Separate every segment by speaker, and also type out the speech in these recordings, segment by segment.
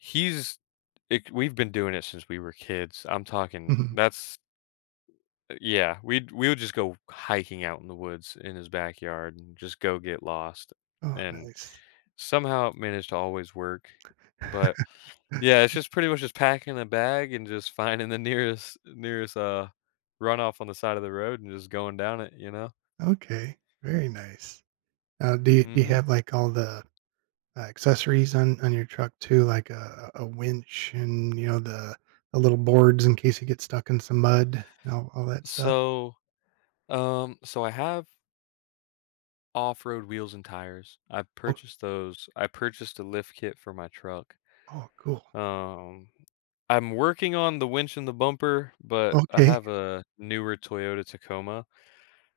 Speaker 1: He's like, we've been doing it since we were kids, I'm talking
Speaker 2: Mhm.
Speaker 1: that's uh, yeah, we'd we would just go hiking out in the woods in his backyard, and just go get lost,
Speaker 2: Oh,
Speaker 1: and
Speaker 2: nice.
Speaker 1: somehow managed to always work, but, yeah, it's
Speaker 2: Th
Speaker 1: just pretty much just packing a bag and just finding the nearest nearest, uh, runoff on the side of the road and just going down it, you know?
Speaker 2: Okay, very nice. Uh, do you do you
Speaker 1: Mhm.
Speaker 2: have, like, all the, uh, accessories on on your truck too, like a a winch and, you know, the the little boards in case you get stuck in some mud and all all that stuff?
Speaker 1: So um, so, I have off-road wheels and tires. I've
Speaker 2: Oh
Speaker 1: purchased those, I purchased a lift kit for my truck.
Speaker 2: Oh, cool.
Speaker 1: Um, I'm working on the winch and the bumper, but I
Speaker 2: Okay.
Speaker 1: have a newer Toyota Tacoma,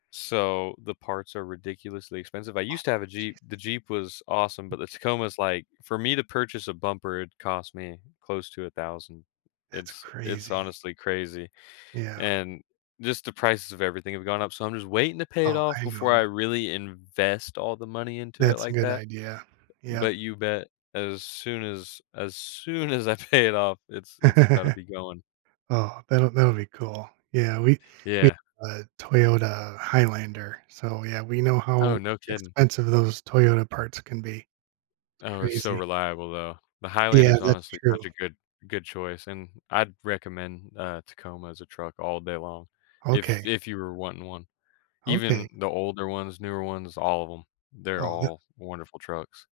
Speaker 1: so the parts are ridiculously expensive, I used to
Speaker 2: Oh,
Speaker 1: have a Jeep,
Speaker 2: jeez.
Speaker 1: the Jeep was awesome, but the Tacoma is, like for me to purchase a bumper, it cost me close to 1,000
Speaker 2: That's
Speaker 1: it's it's
Speaker 2: crazy.
Speaker 1: honestly crazy,
Speaker 2: Yeah.
Speaker 1: and just the prices of everything have gone up, so I'm just waiting to pay it
Speaker 2: Oh,
Speaker 1: off
Speaker 2: I
Speaker 1: before I
Speaker 2: know.
Speaker 1: really invest all the money into it
Speaker 2: That's a
Speaker 1: like
Speaker 2: good
Speaker 1: that,
Speaker 2: idea. Yep.
Speaker 1: but you bet as soon as as soon as I pay it off it's it's about to be going.
Speaker 2: Oh, that'll that'll be cool, yeah, we we,
Speaker 1: Yeah.
Speaker 2: uh Toyota Highlander, so, yeah, we know
Speaker 1: Oh,
Speaker 2: how
Speaker 1: no kidding.
Speaker 2: expensive those Toyota parts can be. It's
Speaker 1: Oh, it's so
Speaker 2: crazy.
Speaker 1: reliable, though. The
Speaker 2: Yeah,
Speaker 1: Highlander's
Speaker 2: that's
Speaker 1: honestly
Speaker 2: true.
Speaker 1: such a good good choice, and I'd recommend, uh, Tacoma as a truck all day long if
Speaker 2: Okay.
Speaker 1: if you were wanting one. Even
Speaker 2: Okay.
Speaker 1: the older ones, newer ones, all of 'em, they're
Speaker 2: Oh, th
Speaker 1: all wonderful trucks.